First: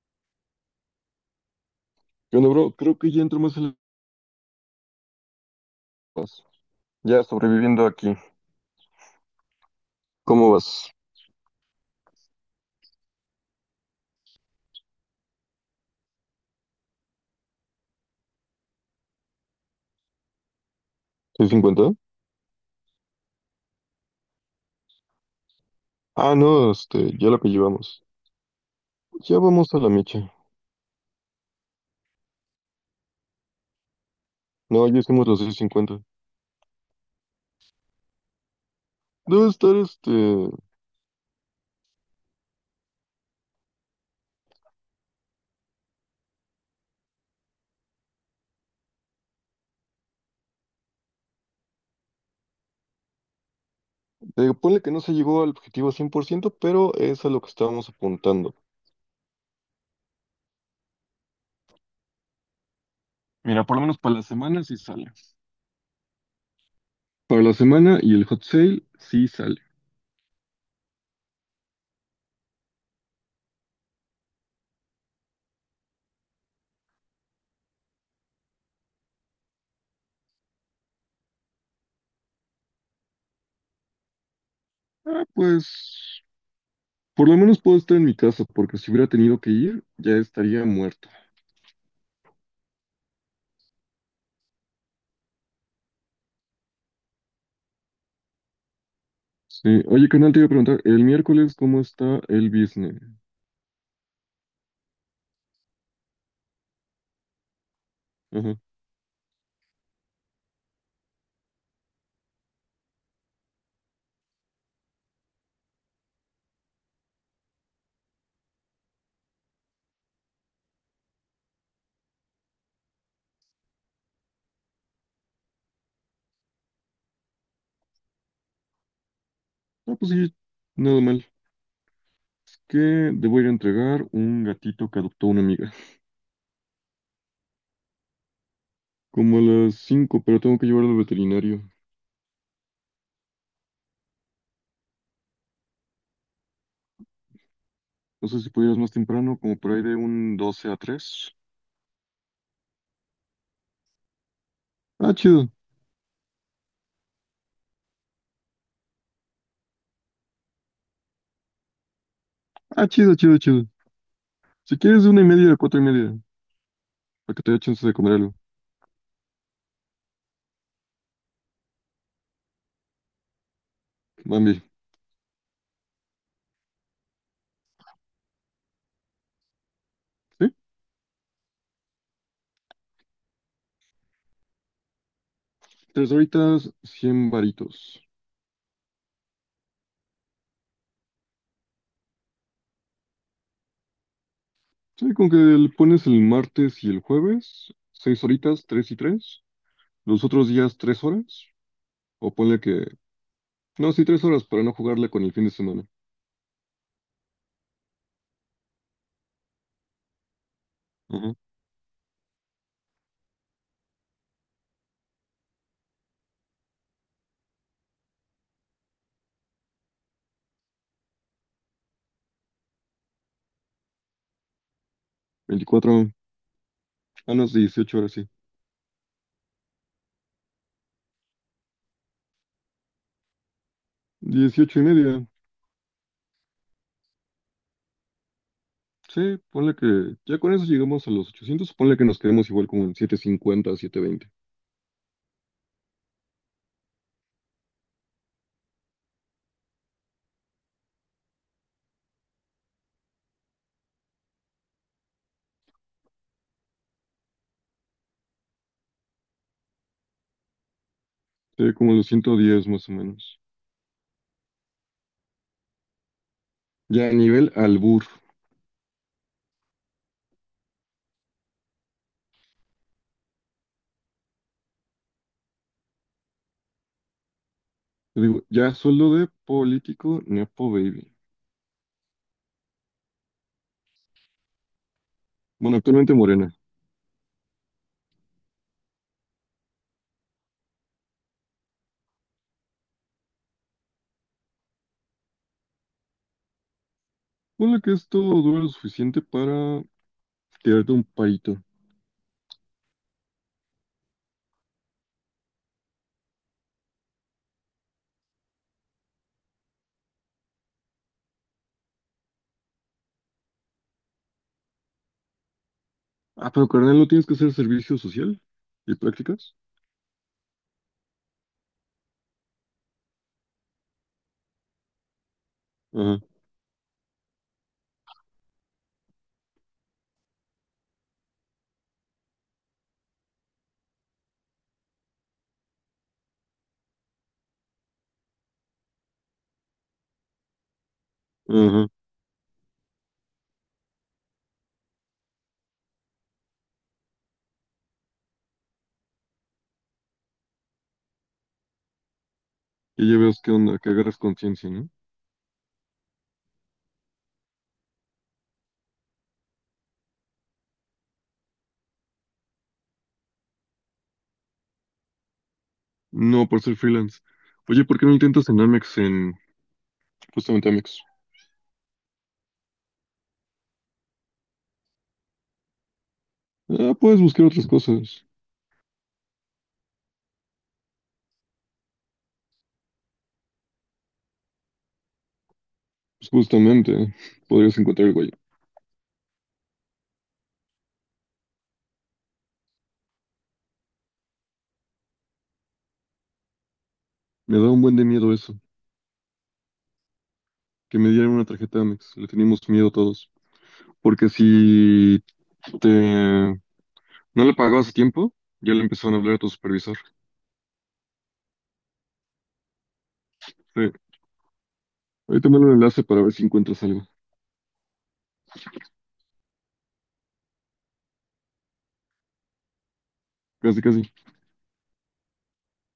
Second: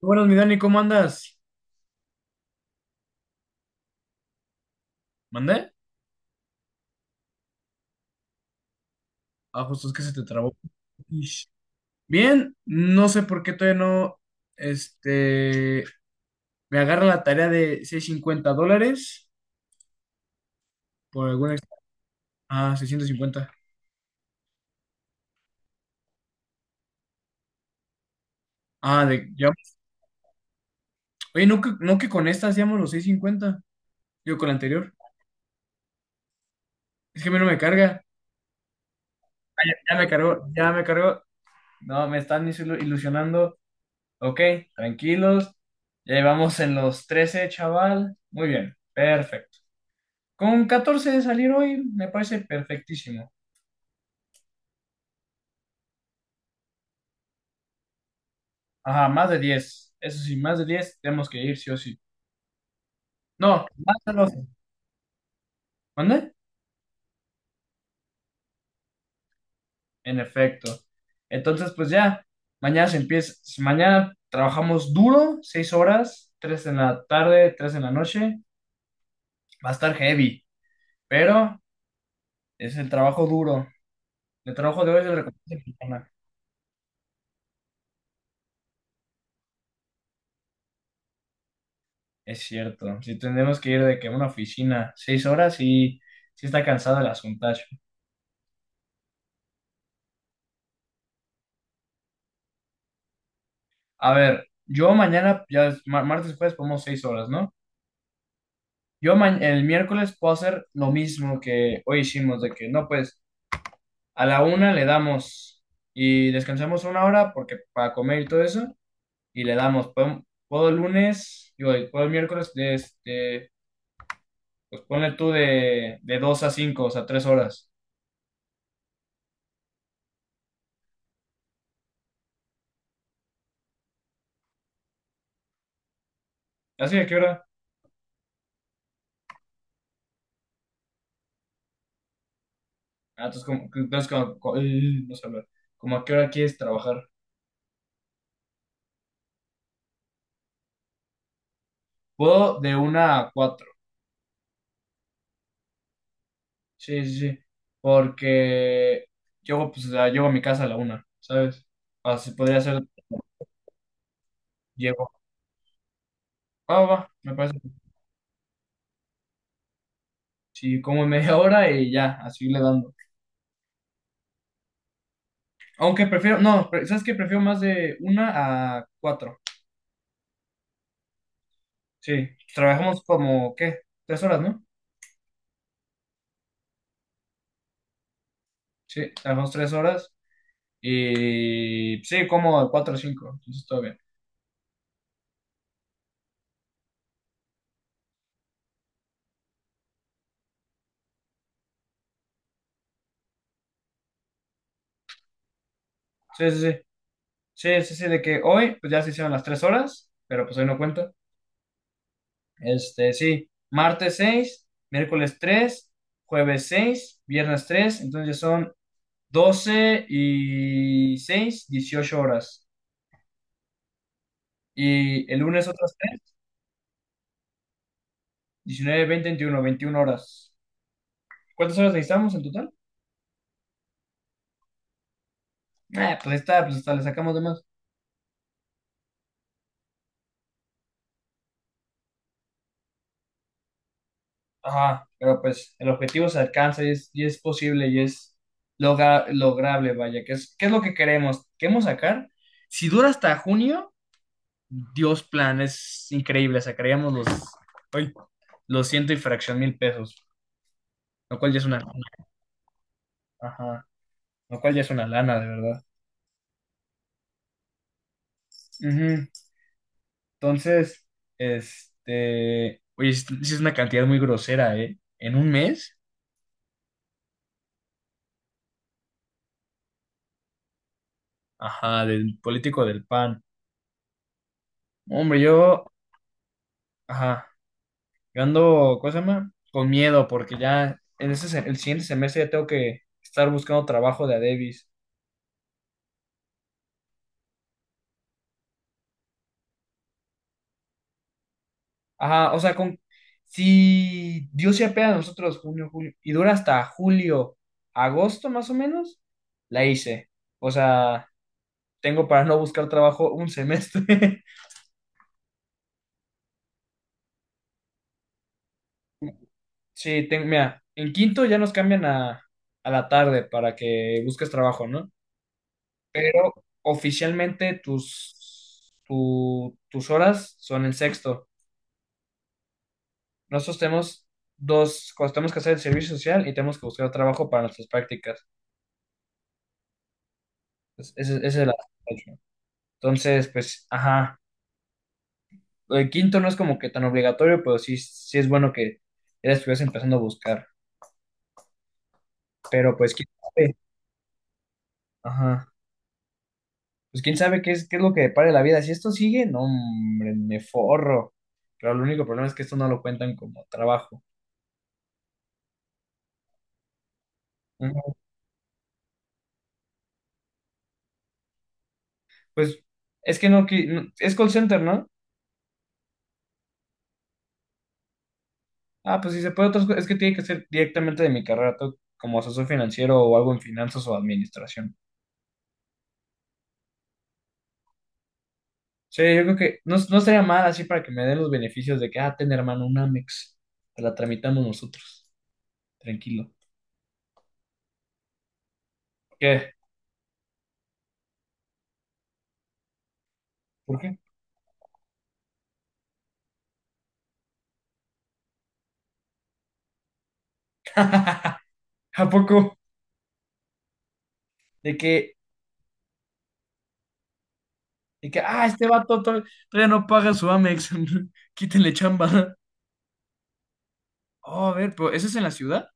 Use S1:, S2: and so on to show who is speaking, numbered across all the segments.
S1: Buenas, mi Dani, ¿cómo andas?
S2: ¿Qué onda, bro? Creo que ya entro más en
S1: ¿Mandé?
S2: las... Ya sobreviviendo aquí.
S1: Ah, justo es que se te
S2: ¿Cómo
S1: trabó.
S2: vas?
S1: Ish. Bien, no sé por qué todavía no, este, me agarra la tarea de $650 por
S2: ¿Soy
S1: alguna...
S2: 50?
S1: Ah, 650.
S2: Ah, no, ya lo que llevamos.
S1: Ah, de...
S2: Ya
S1: Ya.
S2: vamos a la mecha.
S1: Oye, ¿no que con esta hacíamos los 650? Digo, con la
S2: No,
S1: anterior.
S2: ya hicimos los 650.
S1: Es que a mí no me carga.
S2: Debe
S1: Ah, ya,
S2: estar,
S1: ya me cargó,
S2: este...
S1: ya me cargó. No, me están ilusionando. Ok, tranquilos. Ya llevamos en los 13, chaval. Muy bien, perfecto. Con 14 de salir hoy me parece perfectísimo.
S2: eh, ponle que no se llegó al objetivo 100%, pero es a lo que estábamos apuntando.
S1: Ajá, más de diez. Eso sí, más de 10 tenemos que ir sí o sí.
S2: Mira,
S1: No,
S2: por lo
S1: más
S2: menos
S1: de
S2: para la
S1: doce.
S2: semana sí sale.
S1: ¿Dónde?
S2: Para la semana y el hot sale sí sale.
S1: En efecto. Entonces, mañana se empieza. Mañana trabajamos duro, 6 horas, 3 en la tarde, 3 en la noche. Va a estar heavy, pero es el trabajo duro. El trabajo de hoy es el
S2: Ah,
S1: recompensa mexicana.
S2: pues... Por lo menos puedo estar en mi casa, porque si hubiera tenido que ir, ya estaría muerto.
S1: Es cierto. Si tenemos que ir de que a una oficina 6 horas, sí, sí está cansado el asuntacho.
S2: Sí, oye, canal, te iba a preguntar, el miércoles, ¿cómo está el business?
S1: A ver, yo mañana, ya es martes y jueves ponemos seis horas, ¿no?
S2: Ajá.
S1: Yo el miércoles puedo hacer lo mismo que hoy hicimos, de que no, pues a la una le damos y descansamos una hora porque para comer y todo eso, y le damos, puedo el miércoles, pues ponle tú de dos a cinco, o sea, tres horas.
S2: Ah, pues sí, nada mal. Que debo ir a entregar un gatito que adoptó una amiga.
S1: ¿Así a qué hora?
S2: Como a las 5, pero tengo que llevarlo al veterinario.
S1: Ah, entonces, como, entonces no sé hablar. ¿Cómo a qué hora quieres trabajar?
S2: No sé si pudieras más temprano, como por ahí de un 12 a 3.
S1: Puedo de una a cuatro.
S2: Ah, chido.
S1: Sí, sí, sí. Porque llego, pues, o sea, llego a mi casa a la una, ¿sabes? Así podría ser,
S2: Ah, chido, chido, chido. Si quieres de
S1: llego.
S2: 1:30 a 4:30,
S1: Ah, va, me
S2: para que te dé
S1: parece.
S2: chance de comer algo.
S1: Sí, como media hora y ya, así le dando.
S2: Bambi,
S1: Aunque prefiero, no, pre- ¿sabes qué? Prefiero más de una a cuatro.
S2: ¿sí?
S1: Sí, trabajamos como, ¿qué? Tres horas, ¿no?
S2: Tres horitas, 100 varitos.
S1: Sí, trabajamos tres horas y sí, como de cuatro a cinco, entonces todo bien.
S2: Sí, con que le pones el martes y el jueves, 6 horitas, tres y tres. Los otros días, 3 horas. O ponle que... No, sí, 3 horas para no jugarle con el fin de semana.
S1: Sí, sí, sí. Sí, sí, sí, de que hoy, pues ya se hicieron las tres horas, pero pues hoy no cuenta.
S2: Ajá,
S1: Sí, martes seis, miércoles tres, jueves seis, viernes tres, entonces son 12 y seis, dieciocho horas. Y el lunes otras
S2: 24,
S1: 3,
S2: ah, no, 18 horas, sí.
S1: 19, 20, veintiuno 21 horas. ¿Cuántas horas necesitamos en total?
S2: 18 y media,
S1: Pues ahí está, pues hasta le sacamos de más.
S2: sí, ponle que, ya con eso llegamos a los 800, ponle que nos quedemos igual como en 750, 720,
S1: Ajá, pero pues el objetivo se alcanza y es posible y es lograble, vaya, que es, ¿qué es lo que queremos? Queremos sacar, si dura hasta junio, Dios plan, es increíble. Sacaríamos los, ay, los ciento y fracción mil pesos, lo cual ya es
S2: sí,
S1: una lana.
S2: como los 110 más o menos.
S1: Ajá, lo cual ya es una lana, de verdad.
S2: Ya a nivel albur...
S1: Ujú. Entonces, oye, es, sí es una cantidad muy grosera, ¿eh? En un mes,
S2: Yo digo, ya sueldo de político, nepo baby.
S1: ajá, del político del PAN. Hombre,
S2: Bueno,
S1: yo,
S2: actualmente Morena.
S1: ajá, yo ando, ¿cómo se llama? Con miedo, porque ya en el siguiente semestre ya tengo que estar buscando trabajo de a Davis.
S2: Ponle que esto dura lo suficiente para tirarte un parito.
S1: Ajá, o sea, con, si Dios se apea a nosotros junio, julio, y dura hasta julio, agosto más o menos, la hice. O sea, tengo para no buscar trabajo un semestre.
S2: Ah, pero carnal, ¿no tienes que hacer servicio social y prácticas?
S1: Sí, tengo, mira, en quinto ya nos cambian a la tarde para que busques trabajo, ¿no?
S2: Ajá,
S1: Pero oficialmente tus horas son en sexto. Nosotros tenemos dos cosas, tenemos que hacer el servicio social y tenemos que buscar trabajo para nuestras prácticas. Entonces, ese es el.
S2: ajá,
S1: Entonces, pues, ajá, el quinto no es como que tan obligatorio, pero sí, sí es bueno que ya la estuvieras empezando a buscar. Pero
S2: y
S1: pues,
S2: ya
S1: quién
S2: ves qué
S1: sabe,
S2: onda, que agarras conciencia, no.
S1: ajá, pues quién sabe qué es lo que depare la vida. Si esto sigue, no, hombre, me forro. Pero el único problema es que esto no lo cuentan como trabajo.
S2: No, por ser freelance. Oye, ¿por qué no
S1: Ujú.
S2: intentas en Amex, en justamente Amex?
S1: Pues, es que no, es call center, ¿no?
S2: Ah, puedes buscar otras cosas.
S1: Ah, pues si se puede otras cosas, es que tiene que ser directamente de mi carrera, todo como asesor financiero o algo en finanzas o administración.
S2: Pues justamente, podrías encontrar algo ahí.
S1: Sí, yo creo que no, no estaría mal así para que me den los beneficios de que, ah, ten hermano, un Amex. Te la tramitamos nosotros. Tranquilo.
S2: Me da un buen de miedo eso,
S1: ¿Qué?
S2: que me dieran una tarjeta Amex. Le teníamos miedo todos.
S1: ¿Por qué?
S2: Porque si te no le pagabas a tiempo, ya le empezaron a hablar a tu supervisor.
S1: ¿A poco?
S2: Sí.
S1: De que,
S2: Ahí te mando el enlace para ver si encuentras algo.
S1: ah, este vato todavía no paga su Amex. Quítenle chamba.
S2: Casi, casi.
S1: Oh, a ver, pero ¿eso es en la ciudad?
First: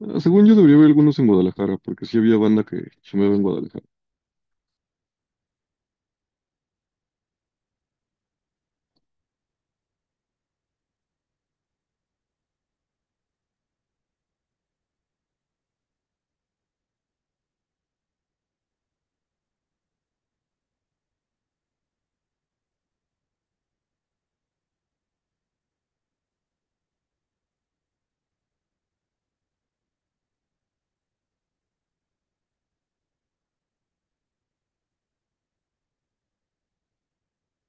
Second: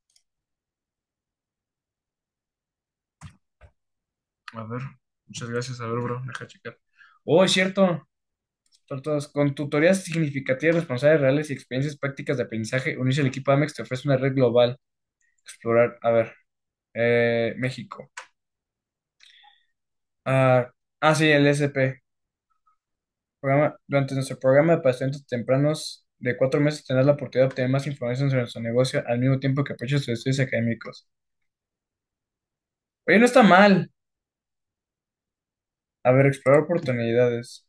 S2: Ah, según yo debería haber algunos en Guadalajara, porque sí había banda que chambeaba en Guadalajara.
S1: A ver, muchas gracias. A ver, bro, deja checar. Oh, es cierto. Tortas, con tutorías significativas, responsables reales y experiencias prácticas de aprendizaje, unirse al equipo Amex te ofrece una red global. Explorar, a ver, México. Ah, ah, sí, el SP. Durante nuestro programa de pacientes tempranos de cuatro meses tendrás la oportunidad de obtener más información sobre nuestro negocio al mismo tiempo que apoyas tus estudios académicos. Oye, no está mal. A ver, explorar oportunidades.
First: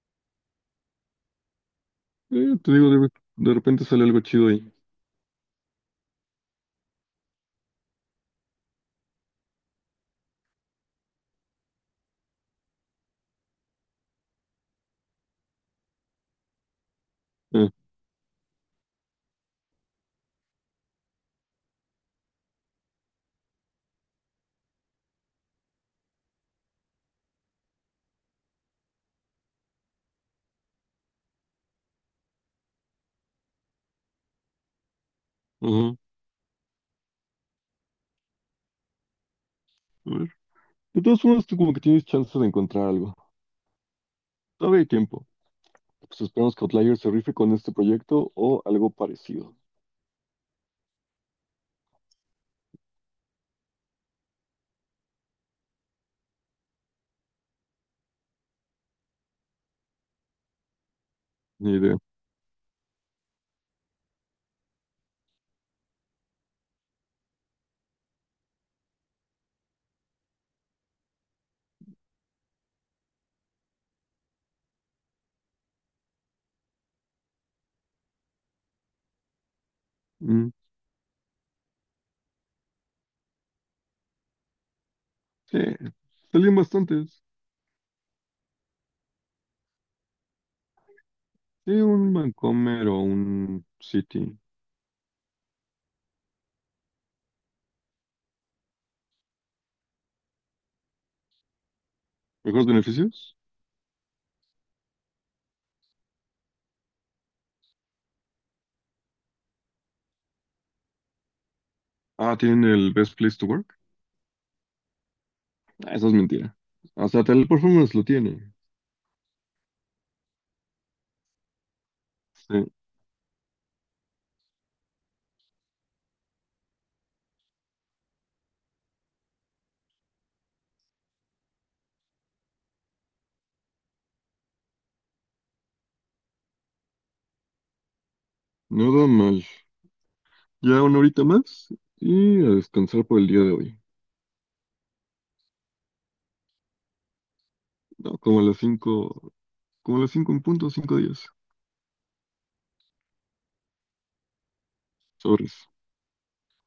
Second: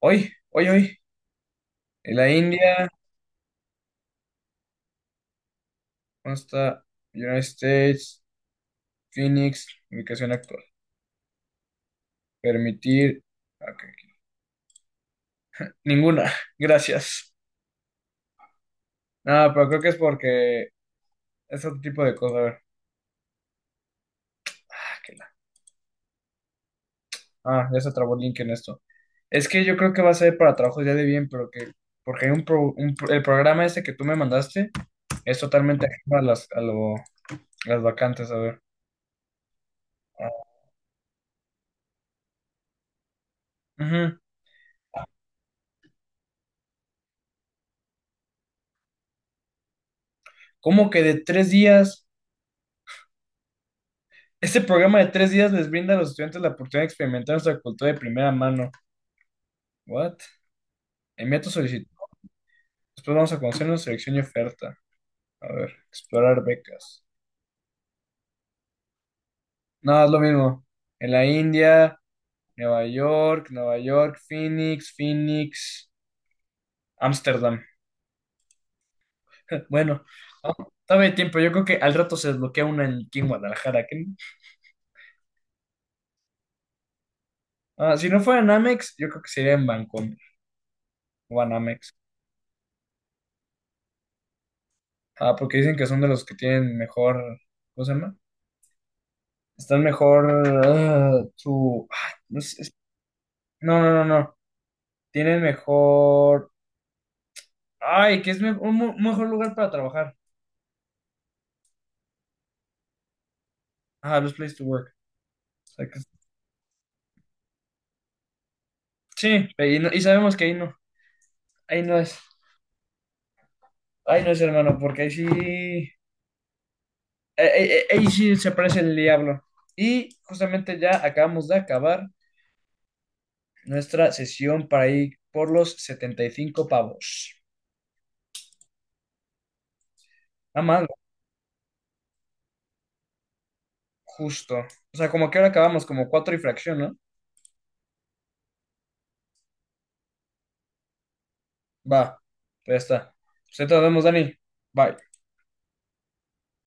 S1: Hoy, hoy, hoy. En la
S2: Te
S1: India,
S2: digo, de repente sale algo chido ahí.
S1: ¿dónde está? United States, Phoenix, ubicación actual. Permitir. Ok, ninguna, gracias.
S2: Ah,
S1: No, pero creo que es porque es otro tipo de cosas. A ver, ah, ah, ya se trabó el link en esto. Es que yo creo que va a ser para trabajos ya de bien, pero que, porque hay el programa ese que tú me mandaste es totalmente ajeno a las vacantes, a ver.
S2: ajá. De todas formas, tú como que tienes chance de encontrar algo.
S1: Ujú.
S2: Todavía hay tiempo. Pues esperamos que Outlier se rife con este proyecto o algo parecido.
S1: ¿Cómo que de tres días? Este programa de tres días les brinda a los estudiantes la oportunidad de experimentar nuestra cultura de primera mano. ¿What? Envía tu
S2: Ni
S1: solicitud.
S2: idea.
S1: Después vamos a conocernos, selección y oferta. A ver, explorar becas. No, es lo mismo. En la India, Nueva York, Nueva York, Phoenix, Phoenix, Ámsterdam. Bueno,
S2: Mm,
S1: no, todavía hay tiempo. Yo creo que al rato se desbloquea una aquí en Guadalajara. No.
S2: sí, salían bastantes.
S1: Ah, si no fuera en Amex, yo creo que sería en Bancomer o en
S2: Sí,
S1: Amex.
S2: un Vancomer o un City.
S1: Ah, porque dicen que son de los que tienen mejor. ¿Cómo se llama? Están mejor. Ah, su. Ay, no, sé,
S2: ¿Mejores
S1: es-
S2: beneficios?
S1: no, no, no, no. Tienen mejor. Ay, que es mejor lugar para trabajar.
S2: Ah, tienen el Best Place to Work.
S1: Ah, best place to work. O sea
S2: Ah,
S1: que-
S2: eso es mentira. O sea, Teleperformance lo tiene.
S1: sí, y sabemos que ahí no. Ahí no es.
S2: Sí,
S1: Ahí no es, hermano, porque ahí sí. Ahí sí se parece el diablo. Y justamente ya acabamos de acabar nuestra sesión para ir por los 75 pavos.
S2: nada mal.
S1: Nada
S2: Ya
S1: más,
S2: una horita más y a descansar por el día de hoy.
S1: justo. O sea, como que ahora acabamos como cuatro y fracción, ¿no?
S2: No, como a las cinco, como a las 5 en punto, 5 días.
S1: Va, pues ya está. Pues ahí te nos vemos, Dani. Bye.
S2: Sobres.